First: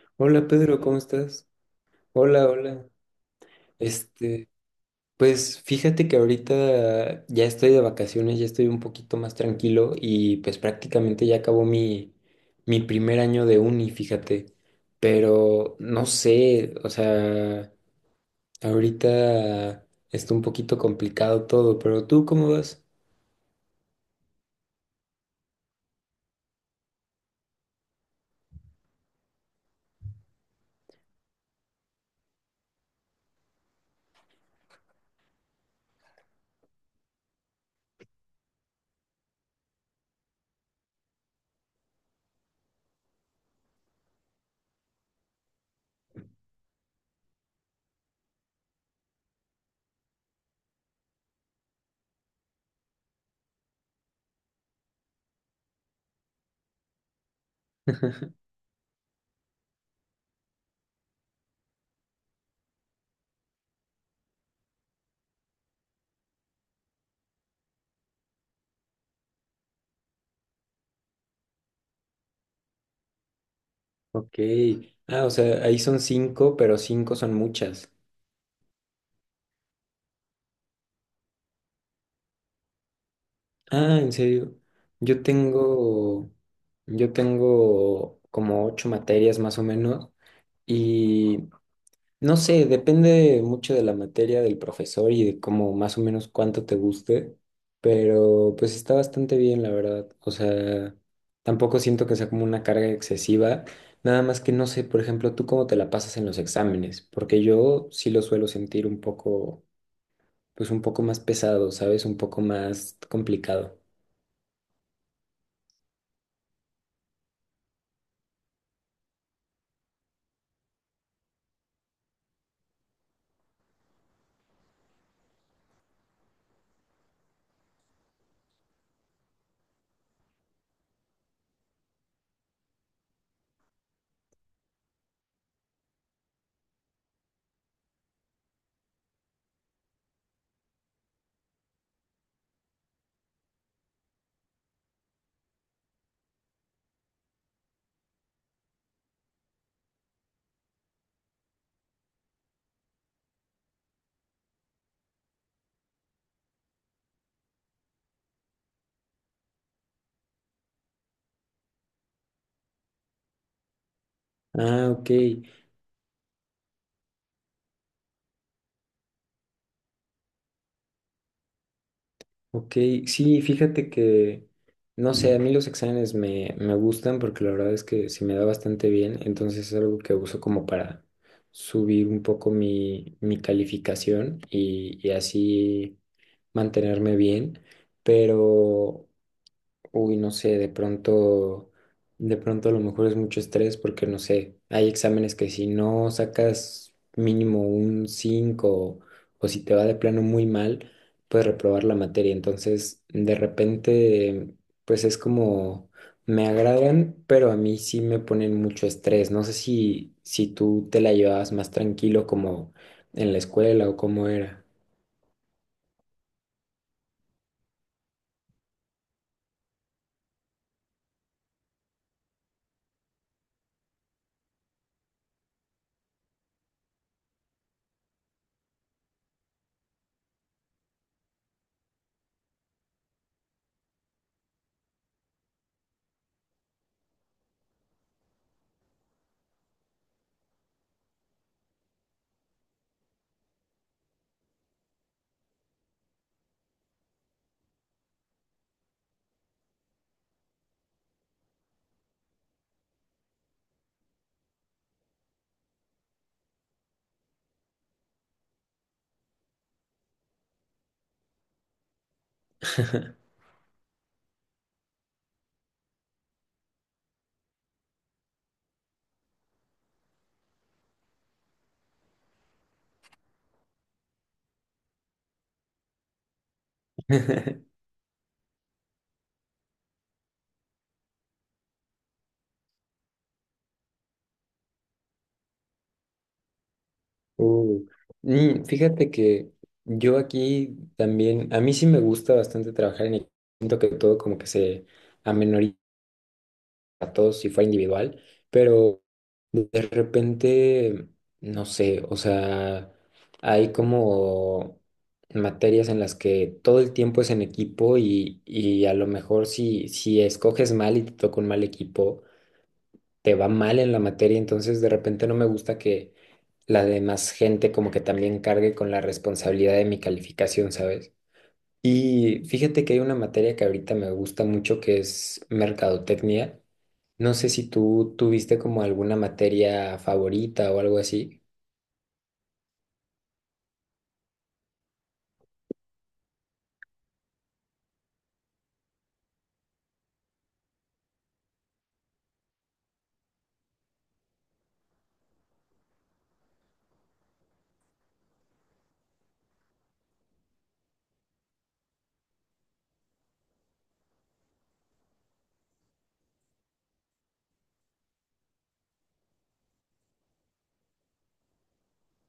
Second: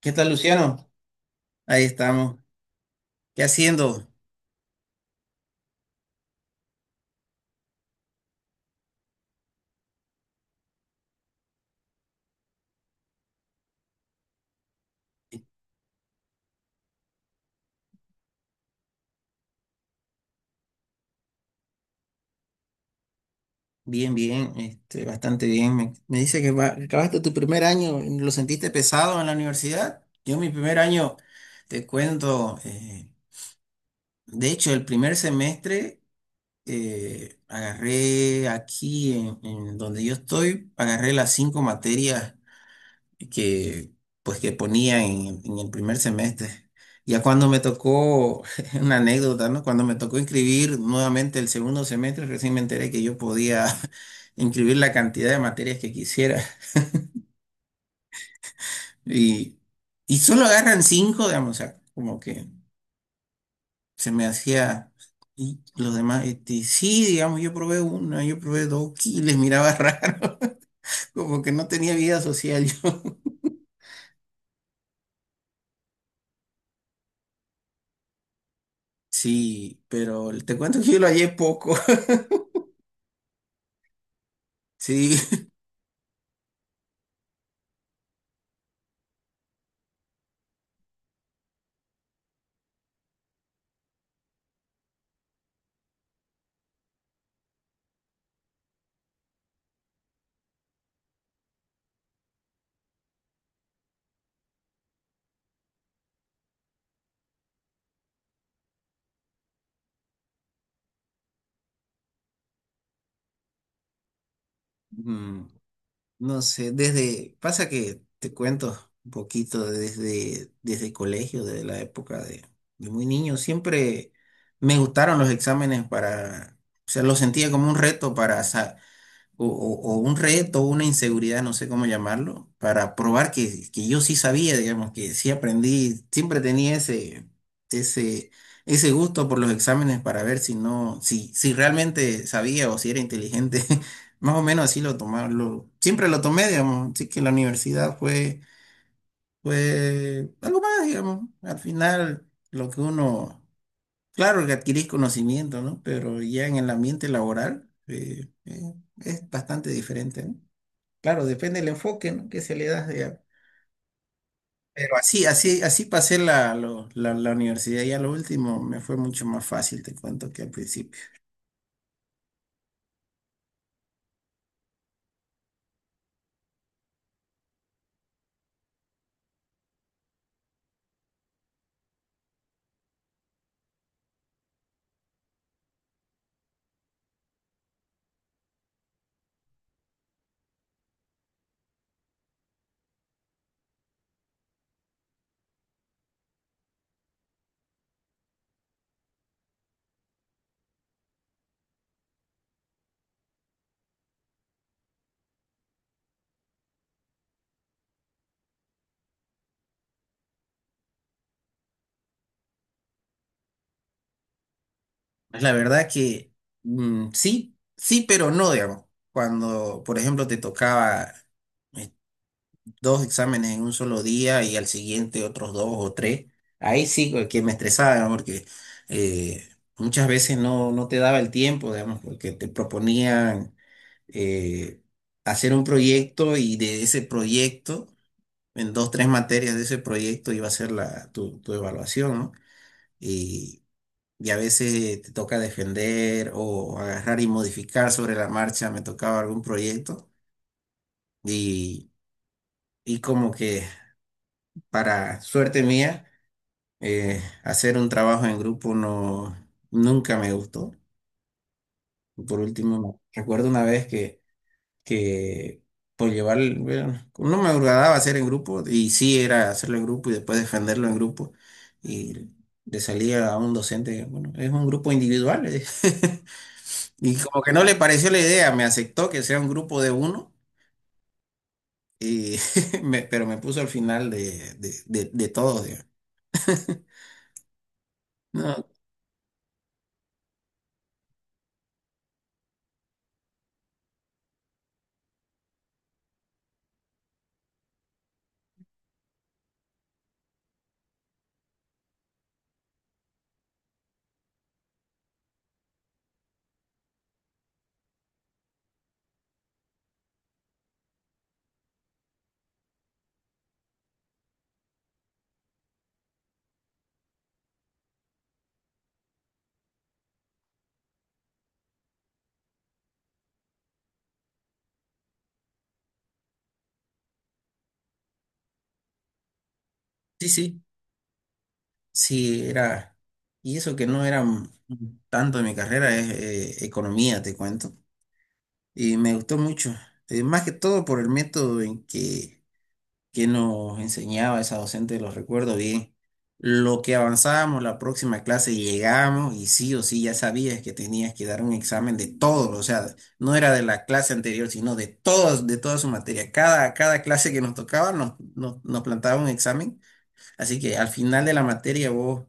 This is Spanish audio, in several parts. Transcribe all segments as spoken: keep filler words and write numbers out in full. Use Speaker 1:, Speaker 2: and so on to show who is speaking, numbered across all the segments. Speaker 1: ¿Qué tal,
Speaker 2: Hola Pedro,
Speaker 1: Luciano?
Speaker 2: ¿cómo estás?
Speaker 1: Ahí estamos.
Speaker 2: Hola, hola.
Speaker 1: ¿Qué haciendo?
Speaker 2: Este, pues fíjate que ahorita ya estoy de vacaciones, ya estoy un poquito más tranquilo y pues prácticamente ya acabó mi, mi primer año de uni, fíjate. Pero no sé, o sea, ahorita está un poquito complicado todo, pero ¿tú cómo vas?
Speaker 1: Bien, bien, este, bastante bien. Me, me dice que va- que acabaste tu primer año, ¿lo sentiste pesado en la universidad? Yo mi primer año, te cuento, eh, de hecho el primer semestre eh, agarré aquí en, en donde yo estoy, agarré las cinco materias que pues que ponía en, en el primer semestre. Ya cuando me tocó, una anécdota, ¿no? Cuando me tocó inscribir nuevamente el segundo semestre, recién me enteré que yo podía inscribir la cantidad de materias que quisiera. Y, y solo agarran cinco, digamos, o sea, como que se me hacía. Y los demás, este, sí, digamos, yo probé una, yo probé dos, y les miraba raro, como que no tenía vida social yo.
Speaker 2: Ok. Ah, o sea, ahí son cinco, pero cinco son muchas.
Speaker 1: Sí, pero te cuento que yo lo hallé poco.
Speaker 2: Ah, ¿en serio?
Speaker 1: Sí,
Speaker 2: Yo tengo, yo tengo como ocho materias más o menos y no sé, depende mucho de la materia, del profesor y de cómo más o menos cuánto te guste, pero pues está bastante bien, la verdad. O sea, tampoco siento que sea como una carga excesiva, nada más que no sé, por ejemplo, tú cómo te la pasas en los exámenes, porque yo sí lo suelo sentir un poco, pues un poco más pesado, ¿sabes? Un poco más complicado.
Speaker 1: mm, no sé, desde, pasa que te cuento un poquito desde, desde el colegio, desde la época de, de muy niño, siempre me gustaron los exámenes para, o sea, los sentía como un reto para sa- o, o- o un reto, una inseguridad, no sé cómo llamarlo, para probar que, que yo sí sabía, digamos, que sí aprendí, siempre tenía ese, ese, ese gusto por los exámenes para ver si no, si, si realmente sabía o si era inteligente. Más o menos así lo tomarlo. Siempre lo tomé, digamos, así que la universidad fue, fue algo más, digamos. Al final, lo que uno. Claro que adquirís conocimiento, ¿no? Pero ya en el ambiente laboral eh, eh, es bastante diferente, ¿no? Claro, depende del enfoque, ¿no?, que se le da. Ya.
Speaker 2: Ah,
Speaker 1: Pero
Speaker 2: ok,
Speaker 1: así, así, así pasé la, lo- la, la universidad y a lo último me fue mucho más fácil, te cuento, que al principio.
Speaker 2: ok. Sí, fíjate que, no sé, a mí los exámenes me, me gustan porque la verdad es que se me da bastante bien, entonces es algo que uso como para subir un poco mi, mi calificación y, y así mantenerme bien, pero uy, no sé, de pronto, de pronto a lo mejor es mucho estrés porque no sé, hay exámenes que si no sacas mínimo un cinco o si te va de plano muy mal, puedes reprobar la materia. Entonces, de repente, pues es como, me agradan, pero a mí sí me ponen mucho estrés. No sé si, si tú te la llevabas más tranquilo como en la escuela o cómo era.
Speaker 1: Pues la verdad que mm, sí, sí, pero no, digamos. Cuando, por ejemplo, te tocaba dos exámenes en un solo día y al siguiente otros dos o tres. Ahí sí que me estresaba, ¿no? Porque eh, muchas veces no, no te daba el tiempo, digamos, porque te proponían eh, hacer un proyecto y de ese proyecto, en dos, tres materias de ese proyecto iba a ser la, tu, tu evaluación, ¿no? Y, y a veces te toca defender o agarrar y modificar sobre la marcha, me tocaba algún proyecto y, y como que para suerte mía, eh, hacer un trabajo en grupo no, nunca me gustó. Por último, me- recuerdo una vez que, que por llevar, el- bueno, no me agradaba hacer en grupo, y sí era hacerlo en grupo y después defenderlo en grupo, y le salía a un docente, bueno, es un grupo individual, le dije. Y como que no le pareció la idea, me aceptó que sea un grupo de uno, y me- pero me puso al final de, de, de, de todos, digamos.
Speaker 2: Uh, mm,
Speaker 1: No,
Speaker 2: Fíjate que yo aquí también, a mí sí me gusta bastante trabajar en equipo, siento que todo como que se amenoriza a todos si fuera individual, pero de repente, no sé, o sea, hay como materias en las que todo el tiempo es en equipo y, y a lo mejor si, si escoges mal y te toca un mal equipo te va mal en la materia, entonces de repente no me gusta que la demás gente como que también cargue con la responsabilidad de mi calificación, ¿sabes? Y fíjate que hay una materia que ahorita me gusta mucho que es mercadotecnia. No sé si tú tuviste como alguna materia
Speaker 1: sí, sí.
Speaker 2: favorita o algo así.
Speaker 1: Sí, era, y eso que no era m- tanto de mi carrera, es eh, economía, te cuento. Y me gustó mucho, eh, más que todo por el método en que, que nos enseñaba esa docente, lo recuerdo bien. Lo que avanzábamos, la próxima clase llegamos y sí o sí ya sabías que tenías que dar un examen de todo, o sea, no era de la clase anterior, sino de todas, de toda su materia. Cada, cada clase que nos tocaba nos, nos, nos plantaba un examen, así que al final de la materia vos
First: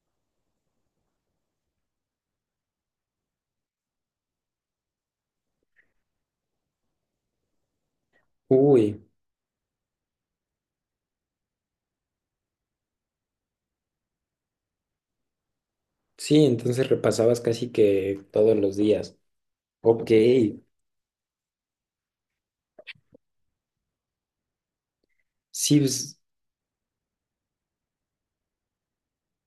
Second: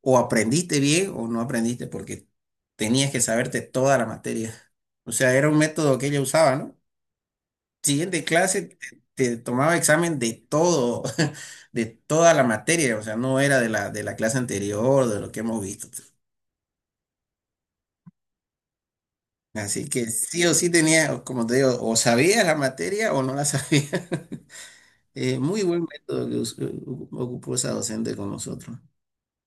Speaker 1: o aprendiste bien o no aprendiste porque tenías que saberte toda la materia. O sea, era un método que ella usaba, ¿no? Siguiente clase te,
Speaker 2: Uy,
Speaker 1: te tomaba examen de todo, de toda la materia, o sea, no era de la, de la clase anterior, de lo que hemos visto.
Speaker 2: sí, entonces repasabas casi que todos los días.
Speaker 1: Así que
Speaker 2: Ok,
Speaker 1: sí o sí tenía, como te digo, o sabías la materia o no la sabías. Eh, muy
Speaker 2: sí,
Speaker 1: buen
Speaker 2: pues,
Speaker 1: método que us- u- ocupó esa docente con nosotros.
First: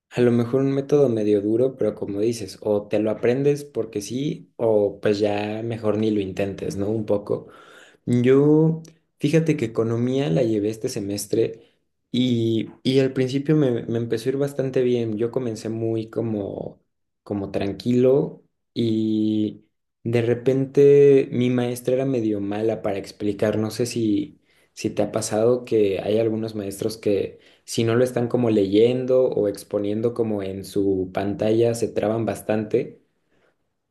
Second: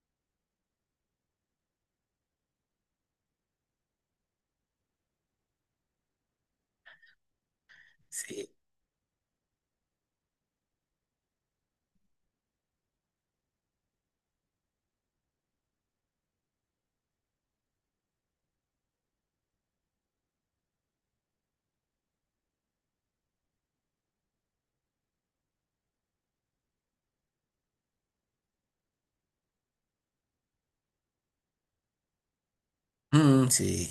Speaker 2: a lo mejor un método medio duro, pero como dices, o te lo aprendes porque sí, o pues ya mejor ni lo intentes, ¿no? Un poco.
Speaker 1: Sí.
Speaker 2: Yo, fíjate que economía la llevé este semestre y, y al principio me, me empezó a ir bastante bien. Yo comencé muy como, como tranquilo y de repente mi maestra era medio mala para explicar. No sé si, si te ha pasado que hay algunos maestros que si no lo están como leyendo o exponiendo como en su pantalla se traban bastante.
Speaker 1: Mm, sí.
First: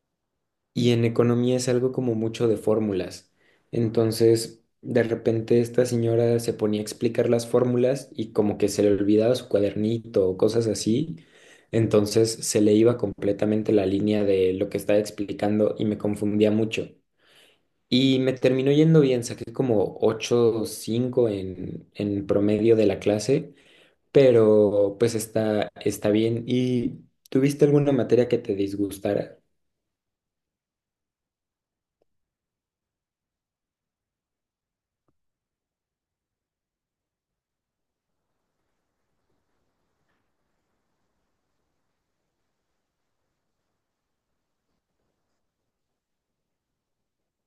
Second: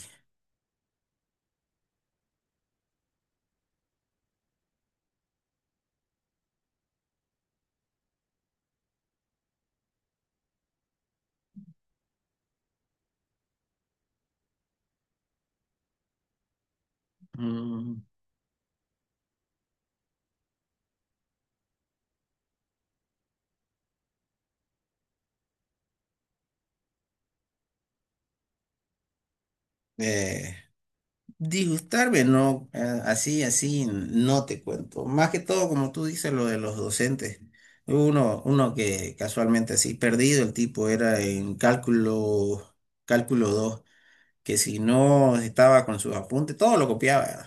Speaker 2: Y en economía es algo como mucho de fórmulas. Entonces, de repente esta señora se ponía a explicar las fórmulas y como que se le olvidaba su cuadernito o cosas así. Entonces se le iba completamente la línea de lo que estaba explicando y me confundía mucho.
Speaker 1: Mm.
Speaker 2: Y me terminó yendo bien, saqué como ocho o cinco en, en promedio de la clase, pero pues está, está bien. ¿Y tuviste alguna materia que te disgustara?
Speaker 1: Eh, disgustarme, no, eh, así, así, no te cuento. Más que todo, como tú dices, lo de los docentes. Uno, uno que casualmente así, perdido el tipo, era en cálculo, cálculo dos que si no estaba con sus apuntes, todo lo copiaba.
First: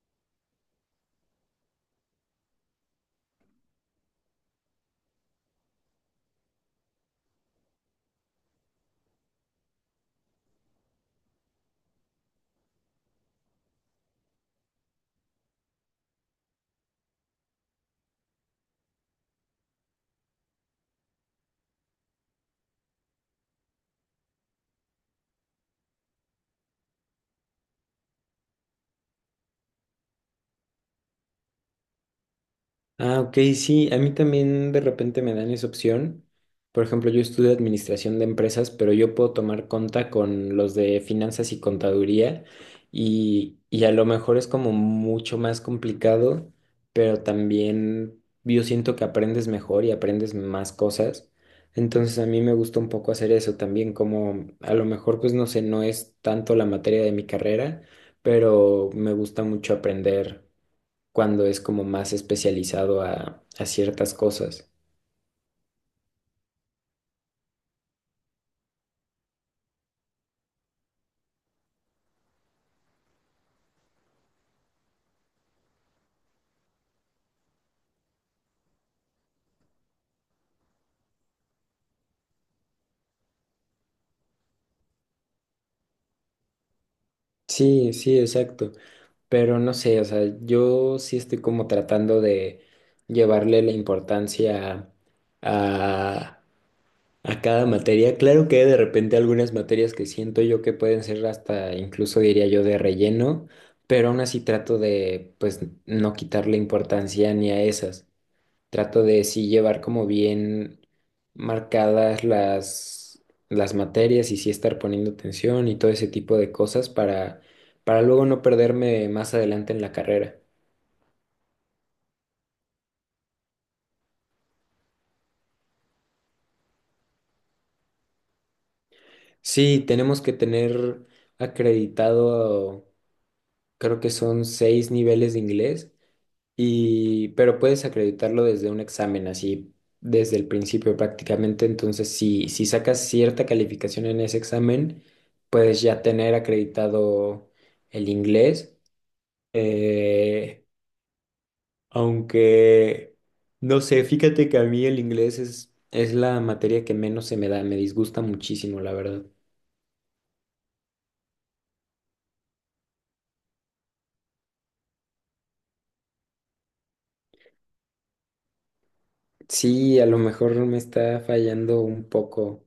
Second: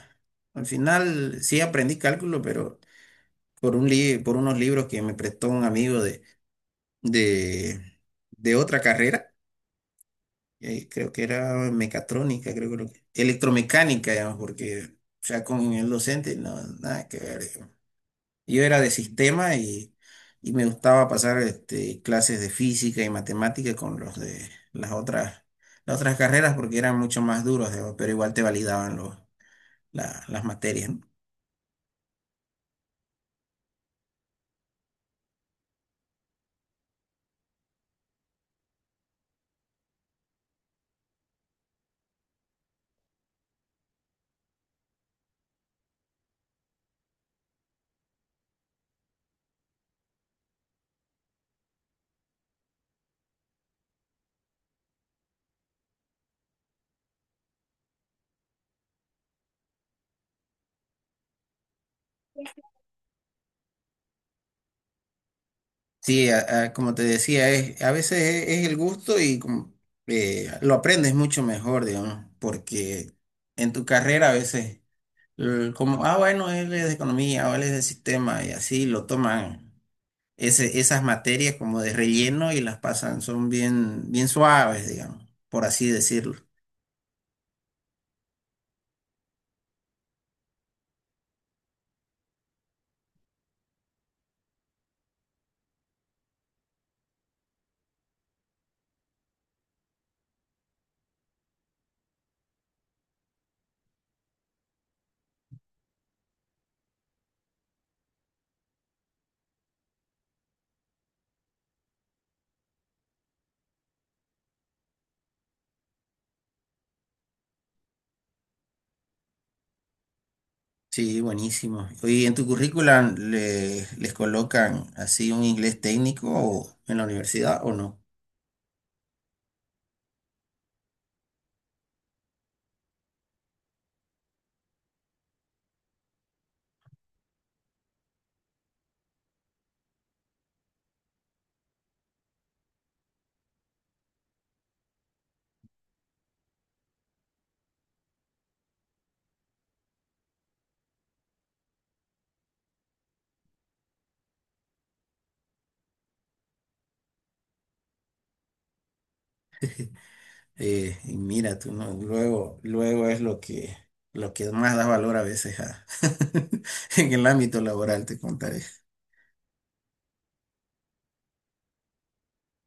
Speaker 1: Al final sí aprendí cálculo, pero por un li- por unos libros que me prestó un amigo de, de, de otra carrera, eh, creo que era mecatrónica, creo que lo que- electromecánica, digamos, porque ya con el docente no, nada que ver, digamos. Yo era de sistema y, y me gustaba pasar este, clases de física y matemática con los de las otras, las otras carreras porque eran mucho más duros, digamos, pero igual te validaban los, la- las materias, ¿no?
Speaker 2: Ah, ok, sí, a mí también de repente me dan esa opción. Por ejemplo, yo estudio administración de empresas, pero yo puedo tomar conta con los de finanzas y contaduría y, y a lo mejor es como mucho más complicado, pero también yo siento que aprendes mejor y aprendes más cosas. Entonces a mí me gusta un poco hacer eso también, como a lo mejor pues no sé, no es tanto la materia de mi carrera, pero me gusta mucho aprender cuando es como más especializado a, a ciertas cosas.
Speaker 1: Sí, a- a- como te decía, es, a veces es, es el gusto y como, eh, lo aprendes mucho mejor, digamos, porque en tu carrera a veces eh, como, ah, bueno, él es de economía o él es de sistema y así lo toman ese, esas materias como de relleno y las pasan, son bien, bien suaves, digamos, por así decirlo.
Speaker 2: Sí, sí, exacto. Pero no sé, o sea, yo sí estoy como tratando de llevarle la importancia a, a cada materia. Claro que de repente algunas materias que siento yo que pueden ser hasta, incluso diría yo, de relleno, pero aún así trato de, pues, no quitarle importancia ni a esas. Trato de sí llevar como bien marcadas las, las materias y sí estar poniendo atención y todo ese tipo de cosas para, para luego no perderme más adelante en la carrera.
Speaker 1: Sí, buenísimo. ¿Y en tu currículum le- les colocan así un inglés técnico o en la universidad o no?
Speaker 2: Sí, tenemos que tener acreditado, creo que son seis niveles de inglés, y pero puedes acreditarlo desde un examen, así, desde el principio prácticamente. Entonces, si, si sacas cierta calificación en ese examen, puedes ya tener acreditado el inglés. Eh, Aunque, no sé, fíjate que a mí el inglés es, es la materia que menos se me da, me disgusta muchísimo, la verdad.
Speaker 1: Eh, y mira, tú no, luego, luego es lo que, lo que más da valor a veces a- en el ámbito laboral, te contaré.
Speaker 2: Sí, a lo mejor me está fallando un poco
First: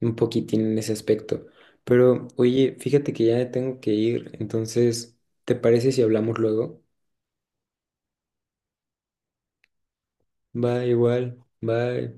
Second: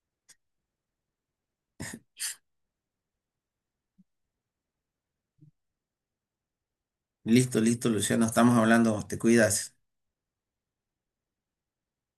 Speaker 2: un poquitín en ese aspecto. Pero oye, fíjate que ya tengo que ir, entonces, ¿te parece si hablamos luego?
Speaker 1: Listo, listo, Luciano, estamos hablando, te cuidas.
Speaker 2: Va igual, bye.